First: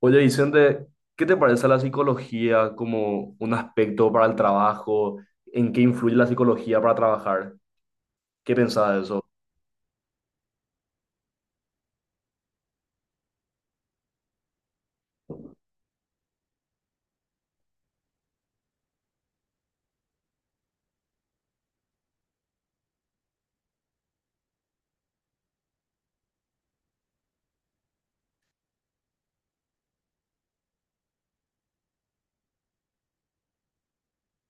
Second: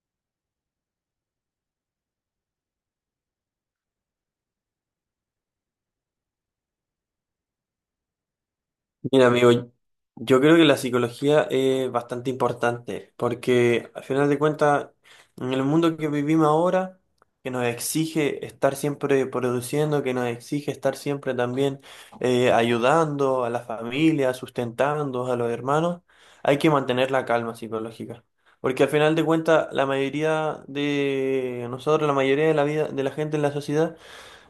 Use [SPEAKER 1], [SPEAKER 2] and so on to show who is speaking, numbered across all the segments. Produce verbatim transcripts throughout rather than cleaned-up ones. [SPEAKER 1] Oye, Vicente, ¿qué te parece la psicología como un aspecto para el trabajo? ¿En qué influye la psicología para trabajar? ¿Qué pensás de eso?
[SPEAKER 2] Mira, amigo, yo creo que la psicología es bastante importante porque al final de cuentas, en el mundo que vivimos ahora, que nos exige estar siempre produciendo, que nos exige estar siempre también eh, ayudando a la familia, sustentando a los hermanos, hay que mantener la calma psicológica. Porque al final de cuentas, la mayoría de nosotros, la mayoría de la vida de la gente en la sociedad,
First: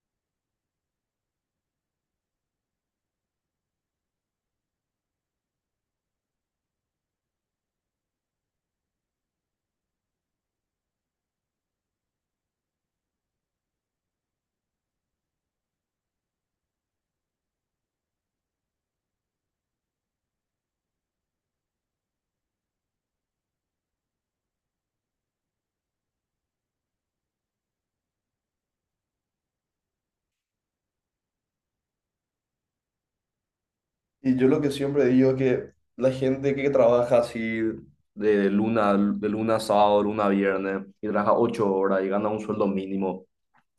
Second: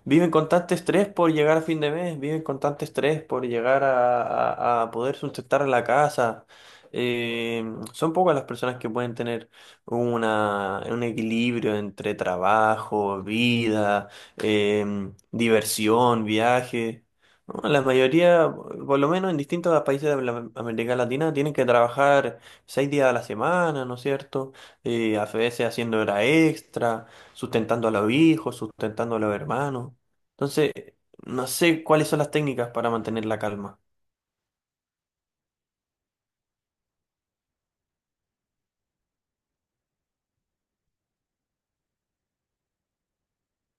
[SPEAKER 2] viven con tanto estrés por llegar a fin de mes, viven con tanto estrés por llegar a, a- a poder sustentar la casa. Eh, Son pocas las personas que pueden tener una, un equilibrio entre trabajo, vida, em, diversión, viaje. ¿No? La mayoría, por lo menos en distintos países de la- América Latina, tienen que trabajar seis días a la semana, ¿no es cierto? Eh, a veces haciendo hora extra, sustentando a los hijos, sustentando a los hermanos. Entonces, no sé cuáles son las técnicas para mantener la calma.
[SPEAKER 1] Y yo lo que siempre digo es que la gente que trabaja así, De luna, de luna a sábado, luna a viernes, y trabaja ocho horas y gana un sueldo mínimo,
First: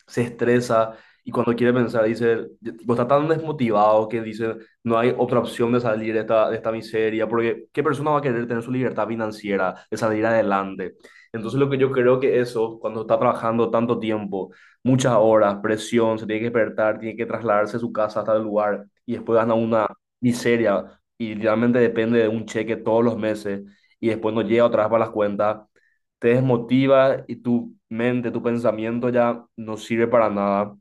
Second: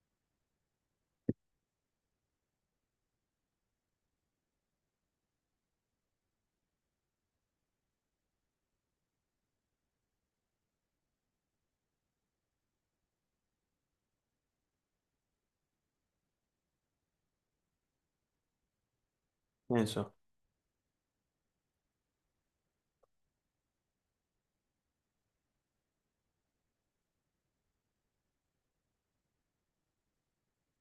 [SPEAKER 1] se estresa y cuando quiere pensar dice, tipo, está tan desmotivado que dice, no hay otra opción de salir de esta, de esta miseria, porque ¿qué persona va a querer tener su libertad financiera, de salir adelante? Entonces lo que yo creo que eso, cuando está trabajando tanto tiempo, muchas horas, presión, se tiene que despertar, tiene que trasladarse de su casa hasta el lugar y después gana una
[SPEAKER 2] Eso.
[SPEAKER 1] miseria y literalmente depende de un cheque todos los meses y después no llega otra vez para las cuentas, te desmotiva y tu mente, tu pensamiento ya no sirve para nada.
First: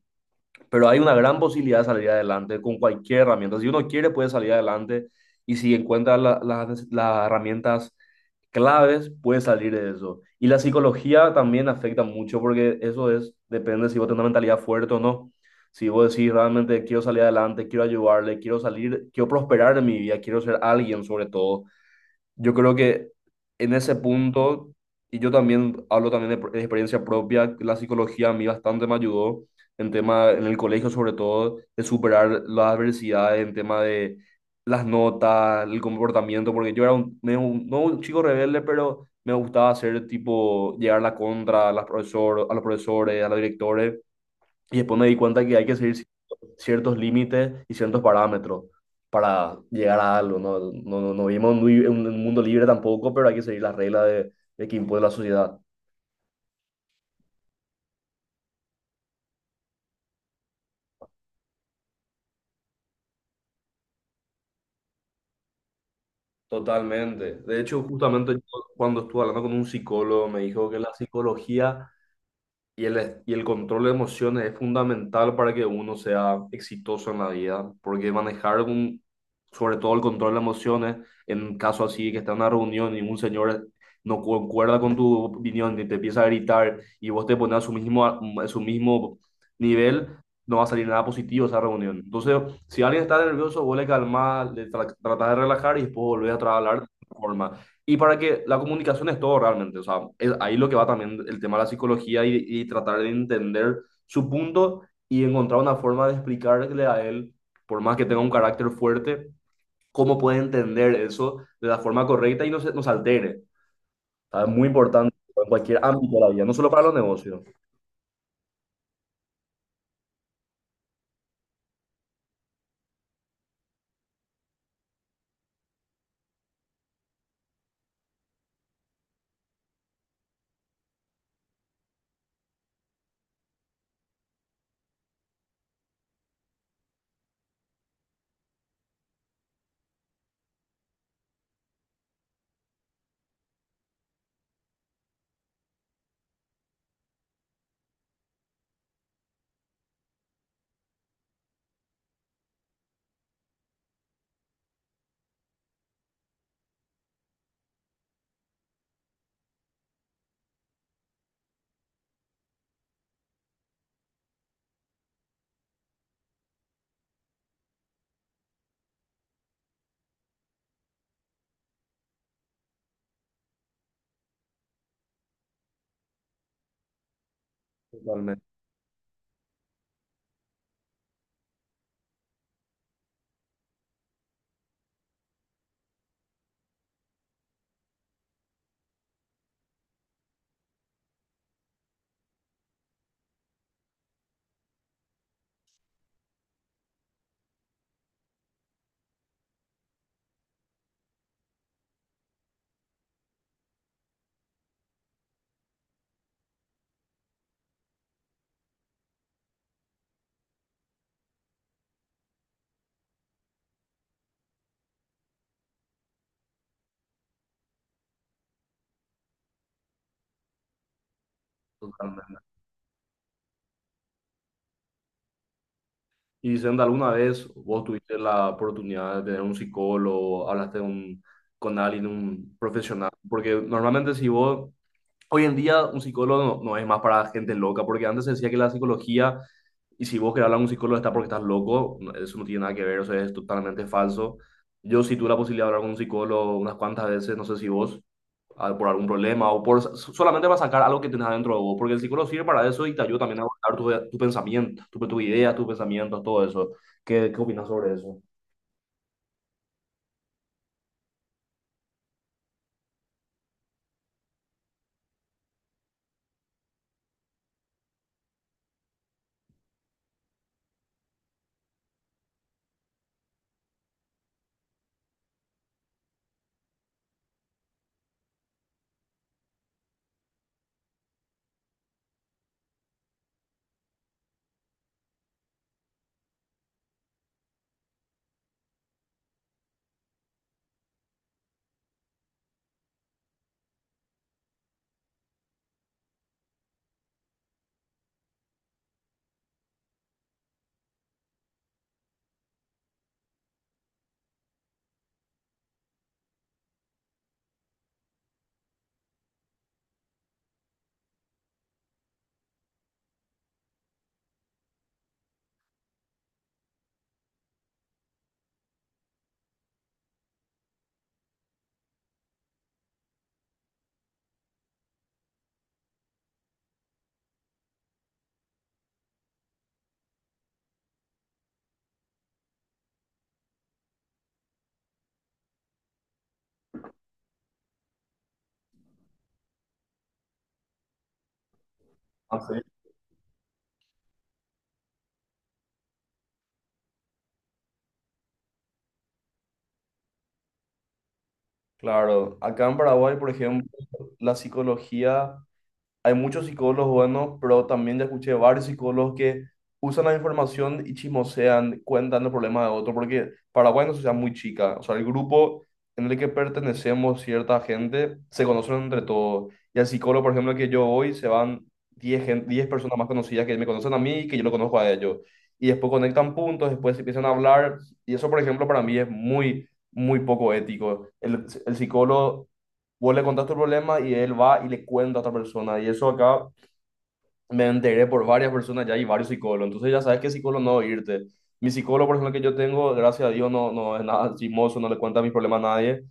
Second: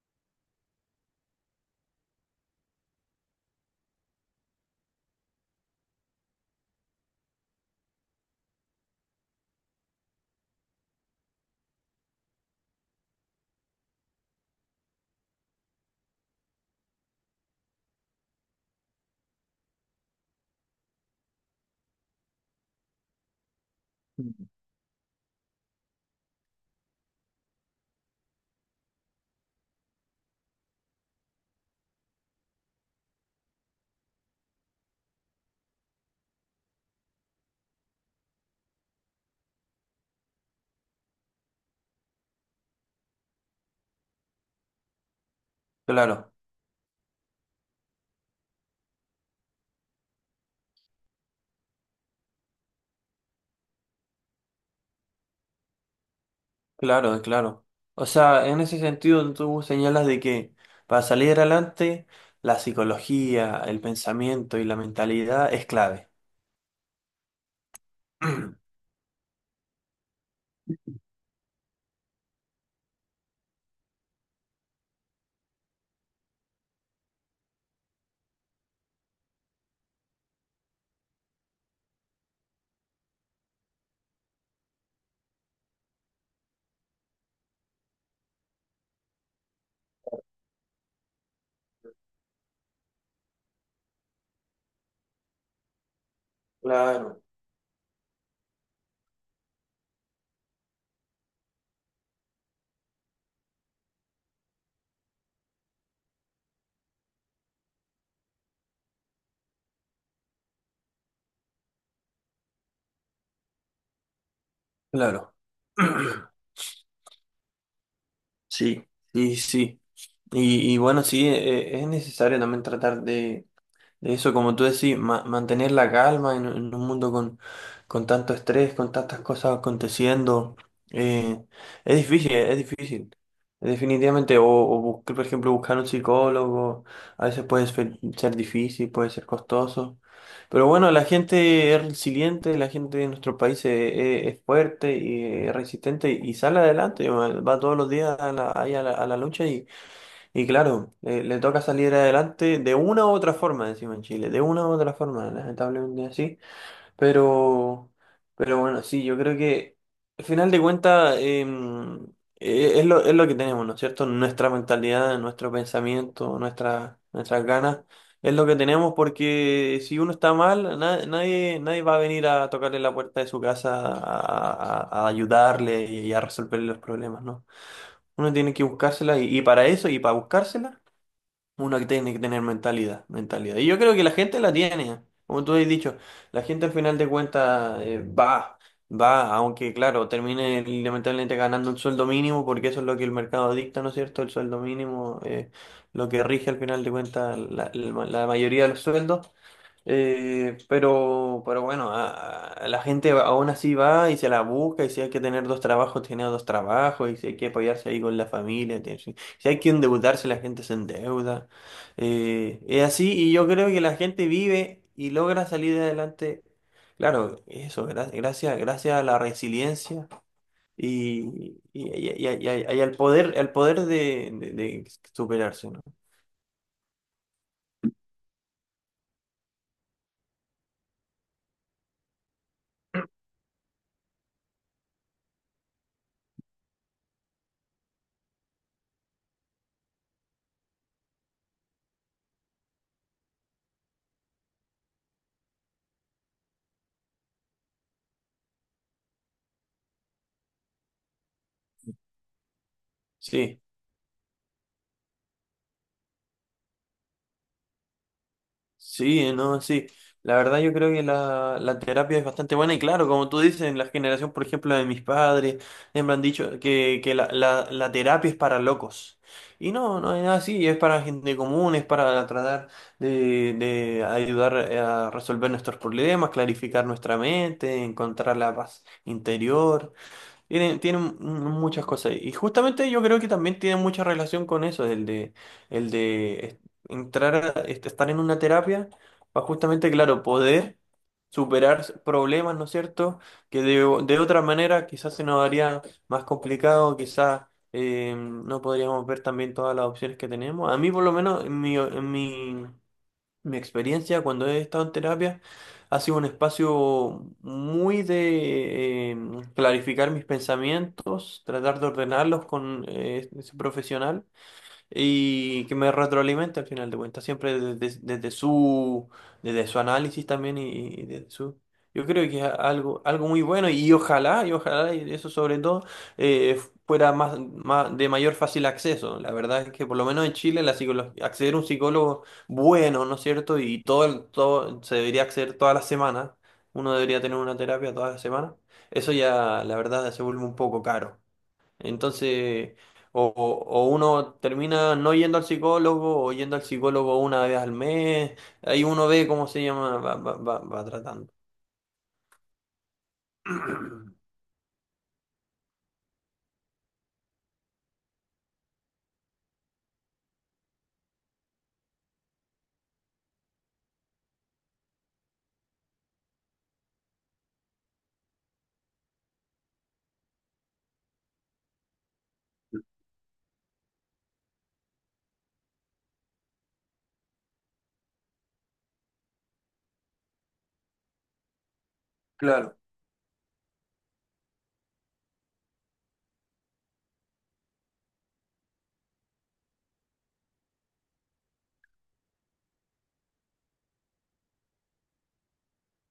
[SPEAKER 1] Pero hay una gran posibilidad de salir adelante con cualquier herramienta. Si uno quiere, puede salir adelante y si encuentra la- las las herramientas claves, puede salir de eso. Y la psicología también afecta mucho porque eso es, depende si vos tenés una mentalidad fuerte o no. Si vos decís realmente quiero salir adelante, quiero ayudarle, quiero salir, quiero prosperar en mi vida, quiero ser alguien. Sobre todo yo creo que en ese punto, y yo también hablo también de, de experiencia propia, la psicología a mí bastante me ayudó en tema, en el colegio sobre todo, de superar las adversidades, en tema de las notas, el comportamiento, porque yo era un, medio un- no un chico rebelde, pero me gustaba hacer tipo, llegar la contra a las profesor, a los profesores, a los directores, y después me di cuenta que hay que seguir
[SPEAKER 2] Claro,
[SPEAKER 1] ciertos límites y ciertos parámetros para llegar a algo, ¿no? No, no, no vivimos en un, li- en un mundo libre tampoco, pero hay que seguir las reglas de, de que impone la sociedad.
[SPEAKER 2] claro, claro. O sea, en ese sentido tú señalas de que para salir adelante, la psicología, el pensamiento y la mentalidad es clave.
[SPEAKER 1] Totalmente. De hecho, justamente yo, cuando estuve hablando con un psicólogo, me dijo que la psicología y el, y el control de emociones es fundamental para que uno sea exitoso en la vida, porque manejar un, sobre todo el control de emociones, en caso así que está en una reunión y un señor no concuerda con tu opinión y te empieza a gritar y vos te pones a su mismo, a su mismo nivel, no va a salir nada positivo esa reunión. Entonces, si alguien está nervioso, vos le calmás, le tra- tratás de relajar y después volvés a trabajar de otra
[SPEAKER 2] Claro,
[SPEAKER 1] forma. Y para que la comunicación es todo realmente, o sea, es ahí lo que va también el tema de la psicología y, y tratar de entender su punto y encontrar una forma de explicarle a él, por más que tenga un carácter fuerte, cómo puede entender eso de la forma correcta y no se nos altere. O sea, es muy importante
[SPEAKER 2] claro.
[SPEAKER 1] en cualquier ámbito de la vida, no solo para los negocios.
[SPEAKER 2] Sí, sí, sí. Y, y bueno, sí, e- e- es necesario también tratar de eso, como tú decís, ma- mantener la calma en, en un mundo con, con tanto estrés, con tantas cosas aconteciendo, eh, es difícil, es difícil. Definitivamente, o, o buscar, por ejemplo, buscar un psicólogo, a veces puede ser, ser difícil, puede ser costoso. Pero bueno, la gente es resiliente, la gente de nuestro país es, es fuerte y es resistente y sale adelante, va va todos los días a la, ahí a la, a la lucha y claro, eh, le toca salir adelante de una u otra forma, decimos en Chile, de una u otra forma, lamentablemente así. Pero, pero bueno, sí, yo creo que al final de cuentas em, eh, es lo, es lo que tenemos, ¿no es cierto? Nuestra mentalidad, nuestro pensamiento, nuestra, nuestras ganas, es lo que tenemos porque si uno está mal, na- nadie, nadie va a venir a tocarle la puerta de su casa a, a a ayudarle y a resolverle los problemas, ¿no? Uno
[SPEAKER 1] Totalmente,
[SPEAKER 2] tiene que buscársela y, y para eso y para buscársela. Uno que tiene que tener mentalidad, mentalidad. Y yo creo que la gente la tiene, como tú has dicho, la gente al final de cuentas eh, va, va, aunque claro, termine lamentablemente ganando el sueldo mínimo, porque eso es lo que el mercado dicta, ¿no es cierto? El sueldo mínimo, eh, lo que rige al final de cuentas la, la- la mayoría de los sueldos. Eh, pero, pero bueno, a- a- la gente va- aún así va y se la busca, y si hay que tener dos trabajos, tiene dos trabajos, y si hay que apoyarse ahí con la familia, tiene- si si hay que endeudarse, la gente se endeuda. Eh, es así, y yo creo que la gente vive y logra salir adelante. Claro, eso, gra- gracias, gracias a la resiliencia y, y, y- y-
[SPEAKER 1] totalmente.
[SPEAKER 2] y- y al poder, al poder de, de- de superarse, ¿no?
[SPEAKER 1] Y diciendo, ¿alguna vez vos tuviste la oportunidad de tener un psicólogo, hablaste de un- con alguien, un profesional? Porque normalmente si vos, hoy en día un psicólogo no, no es más para gente loca, porque antes se decía que la psicología, y si vos querés hablar a un psicólogo está porque estás loco, no, eso no tiene nada que ver, o sea, es totalmente falso. Yo sí tuve la posibilidad de hablar con un psicólogo unas cuantas veces, no sé si vos, ah, por algún problema o por so, solamente para sacar algo que tenés adentro de vos, porque el psicólogo sirve para eso y te ayuda también a
[SPEAKER 2] Sí.
[SPEAKER 1] abordar tu, tu pensamiento, tu, tus ideas, tus pensamientos, todo eso. ¿Qué, qué opinas sobre eso?
[SPEAKER 2] Sí, no, sí. La verdad yo creo que la, la terapia es bastante buena y claro, como tú dices, en la generación, por ejemplo, de mis padres, siempre han dicho que, que la, la, la terapia es para locos. Y no, no es así, es para gente común, es para tratar de, de ayudar eh, a resolver nuestros problemas, clarificar nuestra mente, encontrar la paz interior. Tiene, tiene m- muchas cosas. Y justamente yo creo que también tiene mucha relación con eso, el de, el de es- entrar, a- est- estar en una terapia para justamente, claro, poder superar s- problemas, ¿no es cierto? Que de, o- de otra manera quizás se nos haría más complicado, quizás eh, no podríamos ver también todas las opciones que tenemos. A mí por lo menos en mi, en mi mi experiencia cuando he estado en terapia ha sido un espacio muy de eh, clarificar mis pensamientos, tratar de ordenarlos con eh, ese profesional y que me retroalimenta al final de cuentas, siempre desde, desde su, desde su análisis también y, y desde su... Yo creo que es algo, algo muy bueno y ojalá, y ojalá, y eso sobre todo, eh, fuera más, más, de mayor fácil acceso. La verdad es que por lo menos en Chile la psicolo- acceder a un psicólogo bueno, ¿no es cierto? Y todo, el- todo se debería acceder todas las semanas. Uno debería tener una terapia todas las semanas. Eso ya, la verdad, se vuelve un poco caro.
[SPEAKER 1] Ah, sí.
[SPEAKER 2] Entonces, o, o- o uno termina no yendo al psicólogo o yendo al psicólogo una vez al mes. Ahí uno ve cómo se llama, va, va, va, va tratando.
[SPEAKER 1] Claro, acá en Paraguay, por ejemplo, la psicología... Hay muchos psicólogos buenos, pero también ya escuché varios psicólogos que usan la información y chismosean, cuentan los problemas de otro, porque Paraguay es una sociedad muy chica. O sea, el grupo en el que pertenecemos cierta gente se conocen entre todos. Y al psicólogo, por ejemplo, al que yo voy, se van diez gen- diez personas más conocidas que me conocen a mí y que yo lo conozco a ellos. Y después conectan puntos, después empiezan a hablar. Y eso, por ejemplo, para mí es muy, muy poco ético. El, el psicólogo,
[SPEAKER 2] Claro,
[SPEAKER 1] vos le contás tu problema y él va y le cuenta a otra persona. Y eso acá me enteré por varias personas ya y varios psicólogos. Entonces ya sabes qué psicólogo no irte. Mi psicólogo, por ejemplo, que yo tengo, gracias a Dios, no, no es nada chismoso, no le cuenta mis problemas a nadie,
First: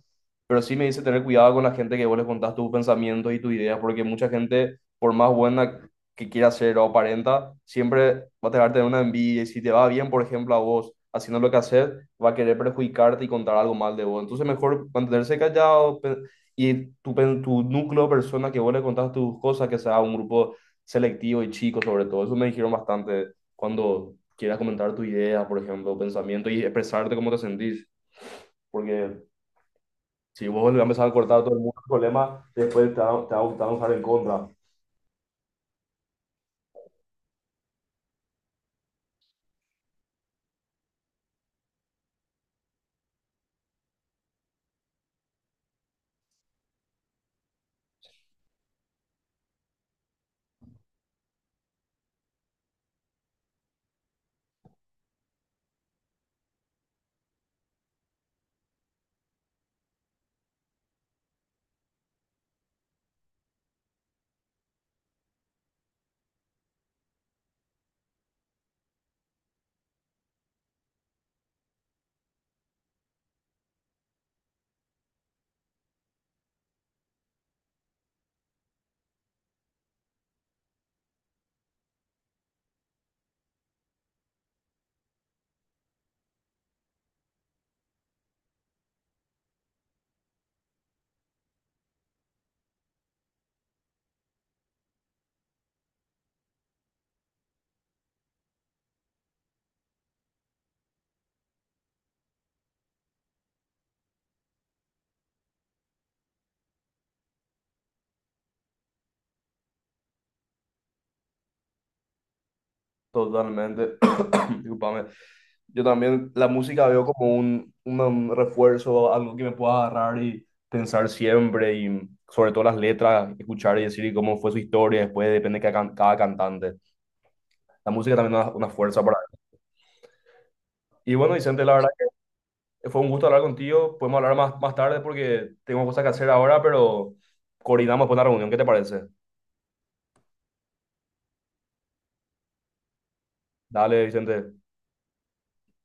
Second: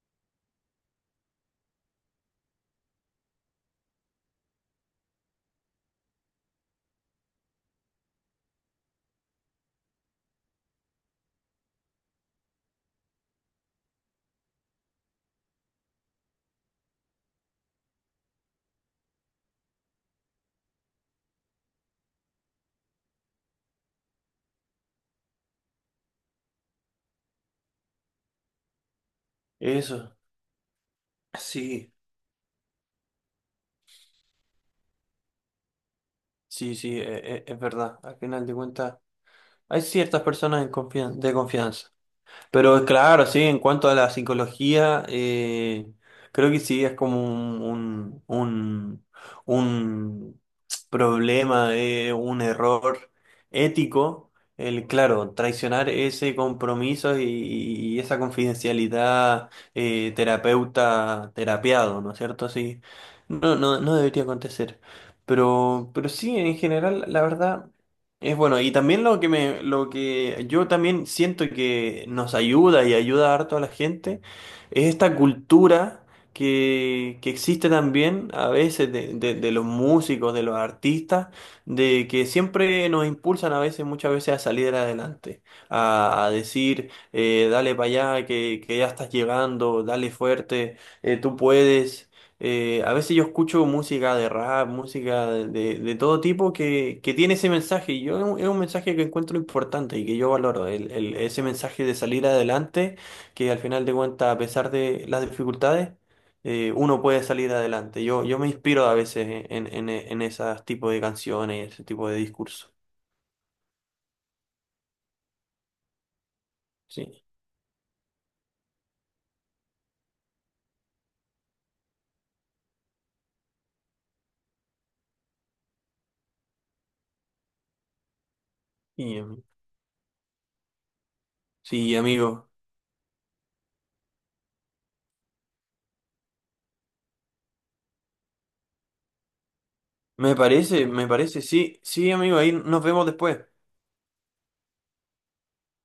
[SPEAKER 1] pero sí me dice tener cuidado con la gente que vos le contás tus pensamientos y tus ideas, porque mucha gente, por más buena que quiera ser o aparenta, siempre va a tratar de una envidia y si te va bien, por ejemplo, a vos haciendo lo que haces, va a querer perjudicarte y contar algo mal de vos. Entonces, mejor mantenerse callado pe- y tu, pen- tu núcleo de personas que vos le contás tus cosas, que sea un grupo selectivo y chico sobre todo. Eso me dijeron bastante, cuando quieras comentar tu idea, por ejemplo, pensamiento y expresarte cómo te sentís, porque
[SPEAKER 2] eso,
[SPEAKER 1] si vos le vas a empezar a cortar a todo el mundo el
[SPEAKER 2] sí,
[SPEAKER 1] problema, después te va, te va a gustar usar en contra.
[SPEAKER 2] sí, sí, e- e- es verdad. Al final de cuentas, hay ciertas personas en confian- de confianza. Pero claro, sí, en cuanto a la psicología, eh, creo que sí es como un, un, un, un problema, eh, un error ético, el, claro, traicionar ese compromiso y, y esa confidencialidad eh, terapeuta terapiado, ¿no es cierto? Sí, no, no, no debería acontecer. Pero, pero sí, en general, la verdad. Es bueno, y también lo que me, lo que yo también siento que nos ayuda y ayuda harto a la gente es esta cultura que, que existe también a veces de, de- de los músicos, de los artistas, de que siempre nos impulsan a veces, muchas veces a salir adelante, a, a decir, eh, dale para allá, que, que ya estás llegando, dale fuerte, eh, tú puedes. Eh, a veces yo escucho música de rap, música de, de- de todo tipo que, que tiene ese mensaje. Y yo es un es un mensaje que encuentro importante y que yo valoro. El, el- ese mensaje de salir adelante, que al final de cuentas, a pesar de las dificultades, eh, uno puede salir adelante. Yo, yo me inspiro a veces en, en, en esos tipos de canciones, ese tipo de discurso.
[SPEAKER 1] Totalmente. discúlpame. Yo también la música veo
[SPEAKER 2] Sí,
[SPEAKER 1] como un, un- un refuerzo, algo que me pueda agarrar y pensar siempre, y sobre todo las letras, escuchar y decir y cómo fue su historia, después depende de cada, can- cada cantante. La música también es una, una fuerza
[SPEAKER 2] y,
[SPEAKER 1] para...
[SPEAKER 2] em,
[SPEAKER 1] Y bueno, Vicente, la verdad
[SPEAKER 2] sí, amigo.
[SPEAKER 1] que fue un gusto hablar contigo. Podemos hablar más, más tarde porque tengo cosas que hacer ahora, pero coordinamos después la reunión. ¿Qué te parece?
[SPEAKER 2] Me parece, me parece. Sí, sí, amigo. Ahí nos vemos después.
[SPEAKER 1] Dale, Vicente.